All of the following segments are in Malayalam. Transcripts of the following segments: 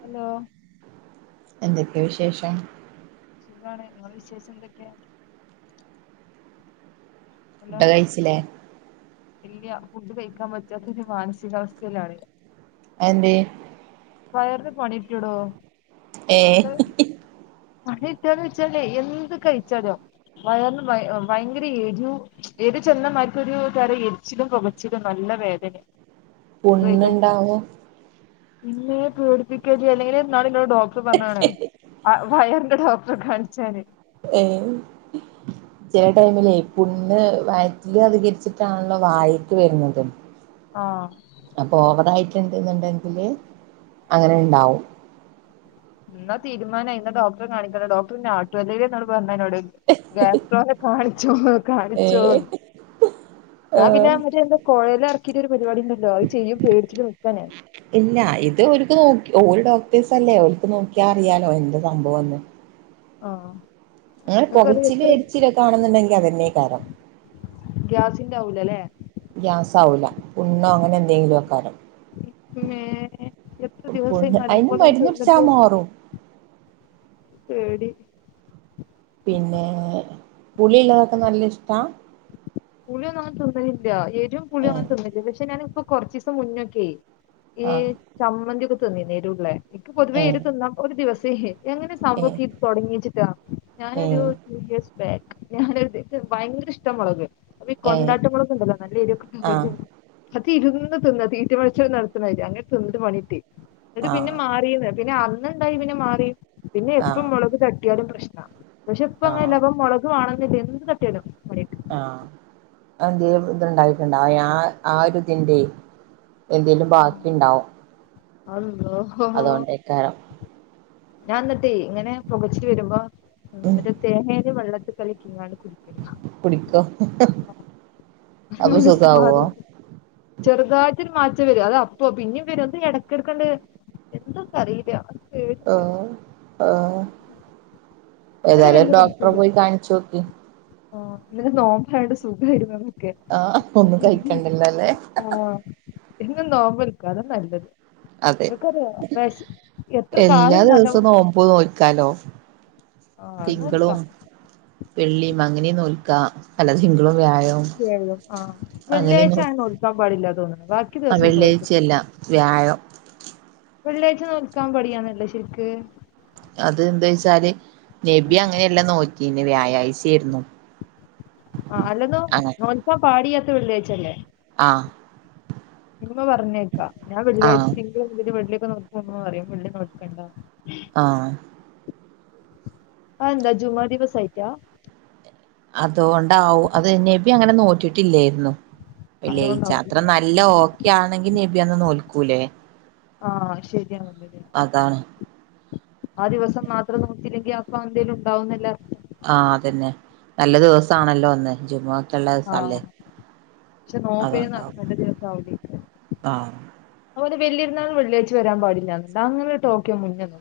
ഹലോ എന്തൊക്കെ വിശേഷം സുഖാണ് ഇങ്ങളെ വിശേഷം എന്തെക്കെ ഇട്ട് കഴിച്ച്‌ലെ ഇല്ല ഫുഡ് കഴിക്കാൻ പറ്റാത്തൊ മാനസികാ അവസ്ഥയിലാണ് ഞാൻ അയെന്തെ വയർന്ന് പണി കിട്ടിയെടൊ ഏ [unintelligible] വെച്ചാലെ എന്ത് കഴിച്ചാലും വയർൻ ദയ ഭയങ്കര എരിവും എരു ചെന്ന മായിക്കൊര് തരം എരിച്ചിലും പൊകച്ചിലും നല്ല വേദനാ പുണ്ണ് ഇണ്ടാവോ ഇമ്മെ പേടിപ്പിക്കെല്ലി അല്ലെങ്കിലെ ഇന്നാൾ ഇന്നോട് ഡോക്ടർ പർണ്ക്ക്ൺ ആ വയറിന്റെ ഡോക്ടറെ കാൺച്ചാൻ ചെല ടൈമിലേ പുണ്ണ് വയറ്റിൽ അധികരിച്ചിട്ടാണല്ലോ വായിക്ക് വെര്ന്നത് ആ അപ്പൊ ഓവറായിട്ട് ഇണ്ട്ന്ന് ഇണ്ടെങ്കിൽ അങ്ങനെ ഇണ്ടാവും ഇന്നാ തീരുനായി ഇന്നാ ഡോക്ടറെ കാണിക്കണം ഡോക്ടർ ഇന്നെ ആട്ടും അല്ലെലെ ഇന്നാൾ പർ അയ് ഇന്നോട് ഗ്യാസ്ട്രോനെ കാണിച്ചോ ഏഹ് കാണിച്ചോന്ന് ഞാൻ പിന്നെ ആഹ് അവര് എന്താ കോഴൽ എറക്കീട്ട് ഒര് പരിപാടി ഇണ്ടല്ലോ അയ് ചെയ്യോ പേട്ച്ച്ട്ട് നിക്കാണ് ഞാൻ ഇല്ല ഇത് ഒര്ക്ക് നോക്കി ഓൽ ഡോക്ടേസ് ത്ത് അല്ലേ ഒൽക്ക് നോക്കിയാ അറിയാലോ എന്താ സംഭവംന്ന് ആ അങ്ങനെ ഇങ്ങക്ക് അത് പുകച്ചില് എത്ര എരിച്ചിലൊക്കെ ആണെന്നുണ്ടെങ്കിൽ അതന്നെക്കാരം ഗ്യാസിന്റാവൂല ലെ ഗ്യാസ് ആവൂലാ പുണ്ണോ അങ്ങനെ എന്തെങ്കിലും ആക്കാരം മേ എത്ര ദിവസായി പുണ്ണ് അയിന് നല്ലപോലെ മര്ന്ന് കുട്ച്ചാ മാറും ശരി. പുളിള്ളതൊക്കെ നല്ല ഇഷ്ട? പുളിയൊന്നും അങ്ങെ തിന്നുന്നില്ല എരിവും ഏ പുളിയും അങ്ങന തിന്നുന്നില്ല പക്ഷെ ഞാനിപ്പോ കൊറച്ച ദിവസം മുന്നോക്കെ ഈ ആ ചമ്മന്തി ഒക്കെ തിന്നില്ലേ എരുള്ളേ എനിക്ക് പൊതുവേ ഏ എരു തിന്നാം ഒരു ദിവസേ ഏ [unintelligible] ഏ ഞാന ഭയങ്കര ഇഷ്ടമുളക്. അപ്പൊ ഈ ഏ കൊണ്ടാട്ട മുളകുണ്ടല്ലോ നല്ല ആ [unintelligible] അത് ഇരുന്ന് തിന്ന് തീറ്റമത്സരം നടത്തുന്നതി അങ്ങനെ തിന്നിട്ട് പണി കിട്ടി. അത് ആ പിന്നെ മാറിയന്ന് പിന്നെ അന്നുണ്ടായി പിന്നെ മാറി പിന്നെ ആ എപ്പം മുളക് തട്ടിയാലും പ്രശ് പക്ഷെ ഇപ്പ ആ അങ്ങനെല്ല ഇപ്പ മുളക് വേണന്നില്ല എന്ത് തട്ടിയാലും പണി കിട്ടും ആ അന്ത് ഇത്ണ്ടായിട്ടുണ്ട ആ ആ ഒരു ഇതിന്റെ എന്തേലും ബാക്കി ഉണ്ടാവും. അള്ളോ അതുകൊണ്ടേക്കാരം. ഞാൻ എന്നിട്ടേ ഇങ്ങനെ പുകച്ചില് വരുമ്പോ മറ്റേ തെങ്ങൻ്റെ വെള്ളത്തിൽ കളിക്ക കുടിക്കും. മനസ് ചെറുതായിട്ടരു മാറ്റ വരും അത് അപ്പൊ പിന്നും വരും എന്ത ഇടക്കെടുക്കണ്ടണ്ട് എന്തൊക്കെ അറിയില്ല. ആ. പേടിണ്ട് ഇന്നലെ ഏതായാലും ഒരു ഡോക്ടറെ പോയി കാണിച്ചു നോക്കി. ആ ഇന്ന് നോമ്പ് ആയോണ്ട് സുഖമായി ആഹ് ഒന്നും കഴിക്കണ്ടില്ലല്ലേ. പിന്നെ നോമ്പൽക്ക അതാ നല്ലത്. അതെ [unintelligible] എത്ര എല്ലാ കാലം ദിവസവും [unintelligible] നോമ്പ് നോൽക്കാലോ ആ അതാ തിങ്കളും [unintelligible] വെള്ളിയും അങ്ങനെ നോക്കാ പലതെങ്കിലും ആ വെള്ളിയാഴ്ച അങ്ങനെയൊന്നും അങ്ങനെ നോക്കാൻ പാടില്ലാ തോന്നുന്നത്. ബാക്കി ആ ദിവസം കുഴപ്പില്ല. വെള്ളിയാഴ്ചയല്ല വ്യാഴം വെള്ളിയാഴ്ച നോക്കാൻ പടിയാണല്ലേ ശരിക്ക്? അത് എന്താ വച്ചാല് ആ നബി അങ്ങനെയെല്ലാം നോക്കിന്ന് വ്യാഴാഴ്ച ആയിരുന്നു. ആ അല്ലെന്നോ നോൽക്കാൻ പാടില്ലാത്ത വെള്ളിയാഴ്ച്ചല്ലേ? ആഹ് ഇമ്മ പർഞ്ഞേക്കാ ഞാ വെള്ളിയാഴ്ച ആഹ് തിങ്കള് മുതല് വെള്ളിക്കെ നോറ്റ ഇമ്മ പറിം വെള്ളി നോൽക്കണ്ട ആഹ്. അ എന്താ ജുമാ ദിവസായിട്ട? അതോണ്ടാവും. അതെ നബി അങ്ങനെ നോറ്റിട്ടില്ലായിരുന്നു. വെള്ളിയാഴ്ച്ച അതുകൊണ്ടാവുംല്ലേ അത്ര നല്ല ഓക്കെ ആണെങ്കി നബി അന്ന് നോൽക്കൂലേ? ആഹ് ശരിയാണ്. അതാണ്. ആ ദിവസം മാത്രം നോറ്റില്ലെങ്കി അപ്പ എന്തേലും ഉണ്ടാവുന്നല്ലേ അർത്ഥം ആഹ് അതന്നെ നല്ല ദിവസാണല്ലോ അന്ന് ജുമുഅ ക്കള്ള ദീസല്ലേ. ശേ നോമ്പിന് നല്ല ദിവസം ആവുല്ലാ യ്ക്കാരം. ആഹ് അതുപോലെ വല്യര്ന്നാള് വെള്ളിയാഴ്ച്ച വരാൻ പാടില്ല അങ്ങനൊരു ടോക്ക് ഞാ മുന്നേ നോ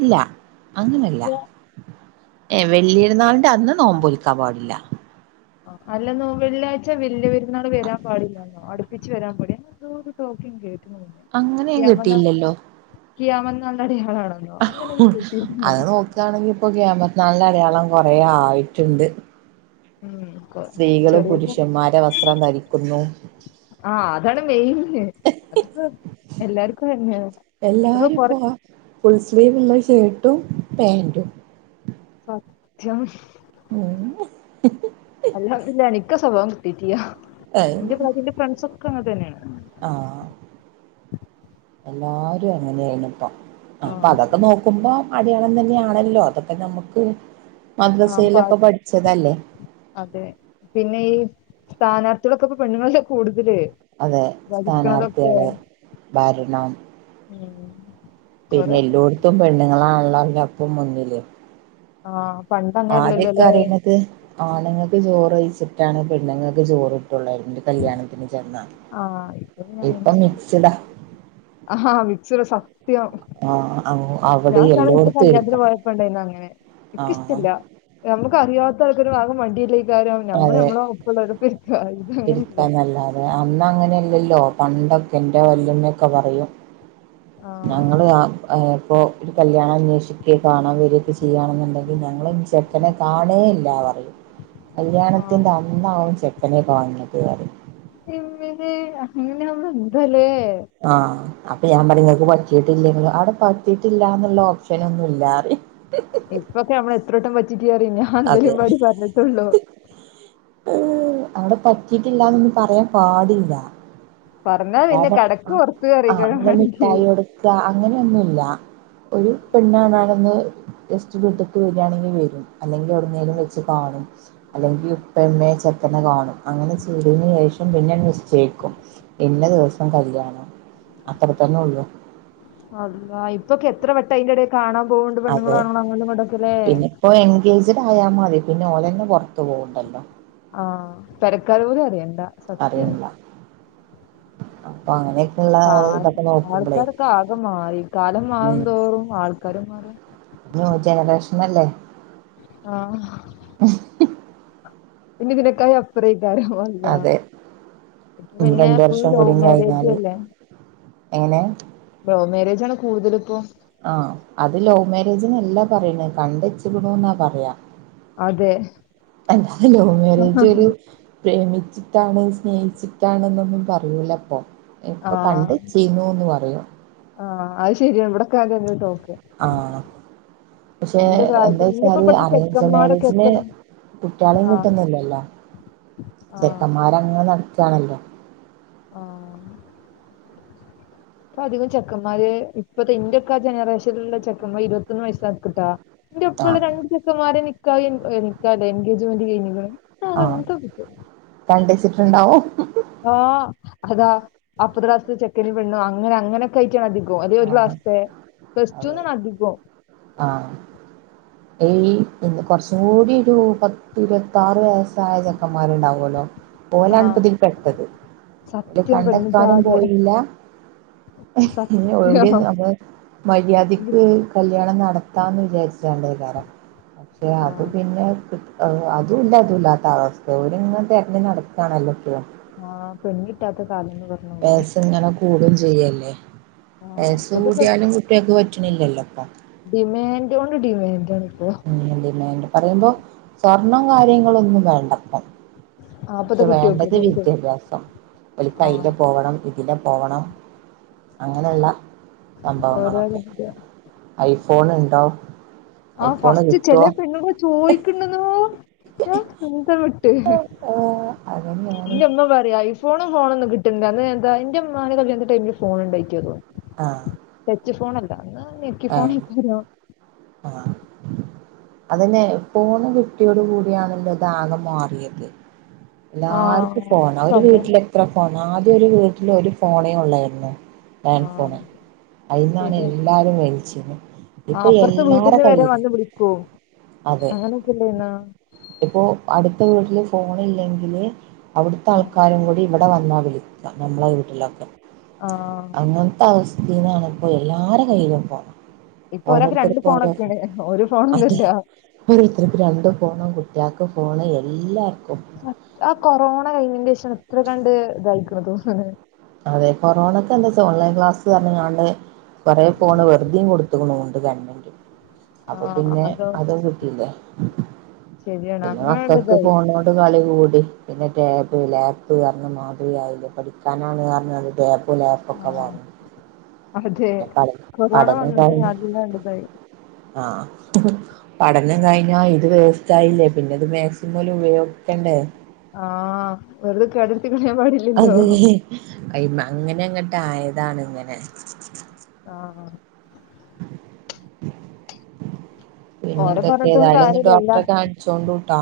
ഇല്ല അങ്ങനല്ല ഏ വല്യര്ന്നാൾന്റെ അന്ന് നോമ്പൊൽക്കാ പാടില്ല. അല്ലെന്നോ വെള്ളിയാഴ്ച വല്യ പെരുന്നാള് വരാൻ പാടില്ലാന്നോ അടുപ്പിച്ച് വരാൻ പാട് അങ്ങനെന്തൊ ഒരു ടോക്ക് ഞാ കേ അങ്ങനെ ഞാൻ കേട്ടില്ലല്ലോ. കിയാമത്ത് നാളിൻ്റെ അടയാ അത് നോക്കാണെങ്കി ഇപ്പൊ ക്യാമ ത്ത് നാളിന്റെ അടയാളം കൊറേ ആയിട്ട്ണ്ട്. ഉം സ്ത്രീകള് ചെറിയ പുരുഷന്മാരെ വസ്ത്രം ധരിക്കുന്നു. ആഹ് അതാണ് മെയ്ന്. എല്ലാർക്കും അയെന്നാണ്. ഞ്ഞ്പ്പ കൊറ സ്ലീവ്ള്ള ഷേട്ടും പാൻറും. സത്യം അല്ലാ പിന്നെ എ നിക്കാ സ്വഭാവം കിട്ടീട്ടിയ്യ. ഇന്റെ പ്രായത്തി ന്റെ ഫ്രണ്ട്സ് ഒക്കെ അങ്ങനെ തന്നേണ്. ആഹ് എല്ലാരും അങ്ങനെയാണ് ഇപ്പം ആ അപ്പൊ അതൊക്കെ നോക്കുമ്പോ അടയാളം തന്നെയാണല്ലോ അതൊക്കെ നമ്മുക്ക് ആഹ് അതെ പിന്നെ ഈ സ്ഥാനാർഥി ഇവിടൊക്കെപ്പ പെണ്ണുങ്ങളല്ലേ കൂടുതല് അതെ ഭരിക്കുന്നതൊക്കെ സ്ഥാനാർത്ഥികള് ഭരണം പിന്നെ എല്ലോടത്തും പെണ്ണുങ്ങളാണല്ലോല്ലപ്പം മുന്നില് ആഹ് ആദ്യൊക്കെ അറിയുന്നത് ആണുങ്ങൾക്ക് ചോറ് കഴിച്ചിട്ടാണ് പെണ്ണുങ്ങൾക്ക് ചോറ് ള്ള ന്റെ കല്യാണത്തിന് ചെന്നാ ആ ഇപ്പൊ മിക്സ്ഡാ ആഹാ മിക്സ്ഡ് സത്യം ആഹ് അവിടെ ഞാൻ ഇന്നാണ് ഒരു ദിവസം എല്ലോടത്തും കല്യാണത്തിന് ഇരിക്കാം പോയപ്പോൾ ഉണ്ടായിരുന്നു അങ്ങനെ എനിക്ക് ആഹ് ഇഷ്ടില്ല നമുക്ക് അറിയാത്ത ആൾക്കൊരു ഭാഗം വണ്ടി അതെ ഇരിക്ക ഇത് അങ്ങനെല്ല എടുക്കാനല്ല അതെ അന്ന് അങ്ങനെയല്ല ല്ലോ പണ്ടൊക്കെന്റെ വല്ല്മയൊക്കെ പറയും ആഹ് ഞങ്ങള് ഇപ്പോ ഒരു കല്യാണം അന്വേഷിക്കേ കാണാൻ വരിയൊക്കെ ചെയ്യണെന്നുണ്ടെങ്കിൽ ഞങ്ങൾ ചെക്കനെ കാണേയില്ല പറയും ആഹ് കല്യാണത്തിന്റെ അന്നാവും ചെക്കനെ കാണുന്നത് പറയും അങ്ങനെയാ എന്താല്ലേ ആഹ് അപ്പൊ ഞാൻ പറഞ്ഞ് പറ്റിട്ടില്ലെങ്കി അവിടെ പറ്റിയിട്ടില്ലാന്നുള്ള ഓപ്ഷനൊന്നുമില്ലാറി ഇപ്പൊക്കെ നമ്മളെത്രവട്ടം പറ്റിയിട്ടില്ല പറയും ഞാൻ അതെ ഇന്നലെം പാട് പറഞ്ഞിട്ടേള്ളൂ പറഞ്ഞിട്ടുള്ളൂ ഉം അവിടെ പറ്റീട്ടില്ലന്നൊന്നും പറയാൻ പാടില്ല പറഞ്ഞാ പിന്നെ കാരണം കടക്ക് ആ പുറത്ത് ആ അറിയിക്കാരം അങ്ങനെ വാണെങ്കി മിഠായി കൊടുക്കുക അങ്ങനെയൊന്നുല്ല ഒരു പെണ്ണാണാണെന്ന് ജസ്റ്റ് വീട്ടിക്ക് വരികയാണെങ്കിൽ വരും അല്ലെങ്കിൽ എവിടേലും വെച്ച് കാണും അല്ലെങ്കിൽ ഇപ്പോ ചിലപ്പോൾ കാണും അങ്ങനെ ചെയതേന് ശേഷം പിന്നെ മിസ്റ്റേക്കും ഇന്ന ദിവസം കല്യാണം അത്രതന്നെ ഉള്ളൂ അല്ല ഇപ്പൊക്കെ എത്ര വട്ടം അതിന്റെടക്ക് കാണാം പോണ്ട് പെണ്ണുങ്ങളും അതെ ആണുങ്ങളും അങ്ങോട്ടുമിങ്ങോട്ടും ഒക്കെ ലേ പിന്നെ ഇപ്പോ എൻഗേജ്ഡ് ആയാൽ മതി പിന്നെ ഓലന്നെ പുറത്തു പോകണ്ടല്ലോ ആഹ് പെരകാര് പോലും അറിയണ്ടാ സത്യം സത്യമാണ് അപ്പാെ അങ്ങനെയൊക്കെ ആ ആൾക്കാരൊക്കെ ആകെ മാറി കാലം മാറും ഉം തോറും ആൾക്കാരാ മാറാ ന്യൂ ജനറേഷൻ അല്ലേ ആഹ് ഇഞ് [unintelligible] അതെ ഇപ്പൊ ഇനി പിന്നെ രണ്ട് ഫുൾ വർഷം ലവ് കൂടിയും മേരേജ് കഴിഞ്ഞാല് അല്ലേ എങ്ങനെ ലൗ മേരേജ് ആണ് കൂടുതൽ ഇപ്പോ ആഹ് അത് ലവ് മാരേജന്നല്ലാ പറയണ് കണ്ടചേക്ണു എന്നാ പറയാ അതെ അല്ല ലവ് മാരേജ് ഒരു പ്രേമി ിട്ടാണ് സ്നേഹിച്ചിട്ടാണ് എന്നൊന്നും പറയൂല അപ്പൊ ഇപ്പൊ കണ്ട് ആഹ് ചെയ്യുന്നുന്ന് പറഞ്ഞു ആഹ് അത് ശരിയാണ് ഇവിടെക്കാദ്യായ്ട്ട് നോക്ക ആഹ് പക്ഷെ എന്താ വച്ചാല് അറേഞ്ച് ചെക്കന്മാരൊക്കെ മാരേജില് എത്ര കുറ്റാളും ആഹ് കിട്ടുന്നില്ലല്ലോ ആഹ് ചെക്കന്മാരങ്ങനെ നടക്കയാണല്ലോ ആഹ് ഇപ്പൊ അധികം ചെക്കന്മാര് ഇപ്പത്തെ എന്റെയൊക്കെ ജനറേഷനുള്ള ചെക്കന്മാർ ഇരുപത്തൊന്ന് വയസ്സാക്കിട്ടാ എന്റെ ഒപ്പള്ള ആഹ് രണ്ട് ചെക്കന്മാരെ നിക്കാഹ് [unintelligible] എൻഗേജ്മെന്റ് കഴഞ്ഞിക്ണ് ആഹ് കണ്ടച്ചിട്ടുണ്ടാവും ആ അതാ അപ്പരദാസ ചെക്കനുപെണ്ണു അങ്ങനെ അങ്ങനൊക്കെ അധികവും അതെ ഒരു ആഹ് ക്ലാസ്ത്തെ പ്ലസ് ടു അതെ ന്നാണധികവും ഏയ് ഒന്ന് കൊറച്ചും കൂടി ഒരു പത്തിരുപത്താറ് വയസ്സായ ചെറ്ക്കന്മാരുണ്ടാവുമല്ലോ ഓലാണ് ആഹ് പ്പിതീ പെട്ടത് ഓരു സത്യം കണ്ടെക്കാനും പെണ്ണില്ലാതെ പോയില്ല സത്യം എവിടെ ആഹ് നമ്മ മര്യാദ്ക്ക് കല്യാണം നടത്ത കിത്താന്ന് വിചാരിച്ചാണ്ട് കാരം പക്ഷെ അത് പിന്നെ അതുമില്ല ഇതും ഇല്ലാത്ത അവസ്ഥ ഒരിങ്ങനെ തിരഞ്ഞ് നടക്കുകാണല്ലോക്കെയും ആഹ് പെണ്ണ് കിട്ടാത്ത കാലംന്ന് പറഞ്ഞ പോലെ പേസ ഇങ്ങനെ കൂടും ചെയ്യല്ലേ ആഹ് പേസ കൂട്ടിയാലും കുട്ടിയക്ക്പറ്റ അനില്ലല്ലപ്പ ഡിമാന്റോട് ഡിമാൻറാണ് ഉം പിന്നെ ഡിമാന്റ് പറയുമ്പോ സ്വർണം കാര്യങ്ങളൊന്നും വേണ്ട്പ്പോ ആപ്പത്തെ പക്ഷെ കുട്ടിയോൾക്ക് വേണ്ടത് പെൺകുട്ടിയോൾക്ക് വിദ്യാഭ്യാസം ഒരു കൈയില് ആഹ് പോവണം ല് പോവണം അങ്ങനെയുള്ള ഓരോരോ സംഭവങ്ങളൊക്കെ ഇത് ഫോൺ ണ്ടോ ആഹ് ഫസ്റ്റ് ചെല പെണ്ണ്ങ ചോയ്ക്കണ്ന്നു ഓ എന്ത് വ്ട്ട് ഏഹ് അതന്നെയാണ് എന്റെ അമ്മ പറയാ ഐഫോണും ഫോണൊന്നും കിട്ടുന്നണ്ട് എന്താ എന്റെ അ്മാെ ക എ ടൈമില് ഫോണ ഉണ്ടായിോോ ആഹ ച്ച് ഫോണല്ല എന്ന എക്കി ഫോണക്കോ അതിനെപ്പോണ് കിട്ടിയോട് കൂടിയണല്ലോതാകം മാറിയത് എല്ലാർക്കും ആഹ് ഫോൺ ഒരു സ്വഭാവം വീട്ടില എത്ര ഫോൺ ആദ്യം ഒരു വീട്ടില് ഒരു ഫോണേയും ഉള്ളായിരുന്നു ലാൻഡ് ഫോൺ ആഹ് അതിൽന്നാണ് ശരിയാണ് എല്ലാവരും മേലിച്ചിുന്നത് ആഹ് ഇപ്പൊ അപ്പുറത്തെ എല്ലാരു വീട്ടിന്ന് വരെ കയ്യിയില് വന്ന് വിളിക്കും അതെ അങ്ങനെയൊക്കെ ഇല്ലേന്നോ ഇപ്പോൊ അടു ഇത്തെ വീട്ടില് ഫോൺ ഇല്ലെങ്കിൽ അവിടുത്തെ ആഹ് ആൾക്കാരും കൂടി ഇവിടെ വന്നാൽ മതി നമ്മളെ വീട്ടിലൊക്കെ ആഹ് അങ്ങനത്തെ അവസ്ഥ ീന്നണിപ്പോ എല്ലാരും കയ്യില ഇപ്പോ ഇപ്പൊ ഒരാൾക്ക് ഓരോരുത്തർ രണ്ട് പോരാ ഫോണൊക്കെയാണ് ഒരു അതെ ഫോണൊന്നുല്ല ഓരോരുത്തർക്ക് രണ്ടും ഫോണും കുട്ടികൾക്ക് ഫോണ് എല്ലാവർക്കും ആ കൊറോണ കഴിഞ്ഞന്റെ ശേഷാണ് എത്ര കണ്ട് ഇതായിക്കണ തോന്നെ അതെ കൊറോണക്കെ എന്താ വച്ച ഓൺലൈൻ ക്ലാസ്സ് പറഞ്ഞ ഞാണ്ട് കൊറെേ ഫോണ് വെറുതും കൊടു ണ്ട് ഗവൺമെന്റ അപ്പൊ ആഹ് പിന്നെ അതോ അതും കിട്ടിയില്ലേ ശരിയാണ് പിന്നെ അങ്ങനെണ്ട് മക്കക്ക് ഇതായി പോണോട് കളി കൂട പിന്നെ ടാപ്പ് ലാപ്പ് പറഞ്ഞ മാതിരിയയില്ല പഠിക്കാനാണ് പറഞ്ഞത് ടാപ്പ് ഗലബ ആഹ് പക്കവും അതെ കൊറോണ വന്നിട്ട് ഞതല്ലാണ്ടതായി ആഹ പഠനം കഴിഞ്ഞാ ഇത് വേസ്റ്റ് ആായില്ലേ പിന്നെ ഇത് മാക്സിമംല ഉപയോഗിക്കണ്ടേ ആഹ വറദക്കെ അഡർത്തി കെ മാില്ലല്ലോ അ അങ്ങനെങ്ങോട്ട ആയതാണ് ഇങ്ങനെ ആഹ് പിന്നെ ഓരെ എന്തൊക്കെ പറഞ്ഞിട്ടും ഏതായാലും ഒന്ന് കാര്യല്ലല്ല ഡോക്ടറെ കാണിച്ചോണ്ട് കട്ടാ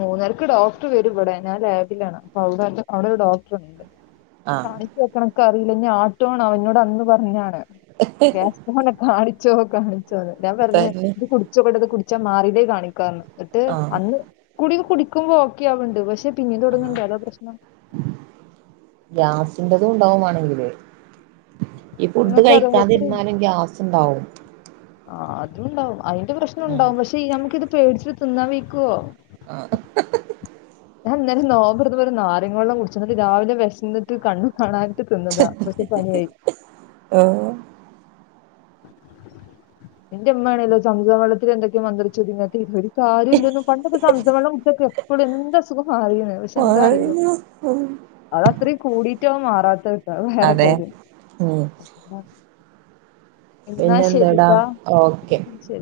മൂന്നരക്ക് ഡോക്ടർ വരും ഇവിടെ ഞാൻ ലാബിലാണ് അപ്പ അവിടെ അവിടെ ഒരു ഡോക്ടറണ്ട് ആഹ് കാണിച്ചു വെക്കണക്ക അറിയില്ല ാ ആട്ടോണ അവനോട് അന്ന് പറഞ്ഞാണ് നെ കാണിച്ചോ കാണിച്ചോന്ന് ഞാൻ പറഞ്ഞ തന്നെ ഇത് കുടിച്ചോ കേട്ടത് കുിച്ച ഉച്ച മാറതേ കാണിക്കാന്ന് എന്നട്ട് ആഹ് അന്ന് കുൂടി കുടിക്കുമ്പോ ഓക്കെ ആവണ്ട് പക്ഷെ പിന്നെ ആഹ് തുൊടങ്ങണ്ട അതോ പ്രശ്നം [unintelligible] ഉണ്ടാവുവാണെങ്കില് ഈ ഫുഡ് നിങ്ങൾക്ക് അറിയാം എത്ര കഴിക്കാതിരുന്നാലും ഗ്യാസ് ഉണ്ടാവും ആ അതും ഉണ്ടാവും അതിന്റെ പ്രശ്നംുണ്ടാവും പക്ഷെ ഞമിക്കിത് പേടിച്ചിട്ട് തിന്നാൻ വിക്കുവോ ആ [unintelligible] ഞാൻ ഇന്നലെ നൊമ്പറ്ത്തപോരു നാരങ്ങെള്ളം കുടിച്ച് എന്നിട്ട് രാവിലെ വിശന്നിട്ട് കണ്ണ് കാണാൻ [unintelligible] തിന്നതാ പക്ഷെ പണിയായി [inaudible] ആഹ് എന്റെ ഉമ്മയാണേലോ സമുദാവളത്തിൽ എന്തൊക്കെയൊ മന്ത്രിച്ച് [unintelligible] കാര്യമല്ലന്നും പണ്ടൊക്കെ സംമിച്ചം വെള്ളം കുടിച്ച എപ്പോഴും എന്താസുഖം മാറിന്ന് പക്ഷെ എന്താ അറിയില്ല അതത്രയും കൂടിയിട്ടാവും മാറാത്ത അത് വേറെ അതെ കാര്യം [inaudible] എന്നാ പിന്നെ എന്തേടാ ശരിട്ടാ ഓക്കെ ശരി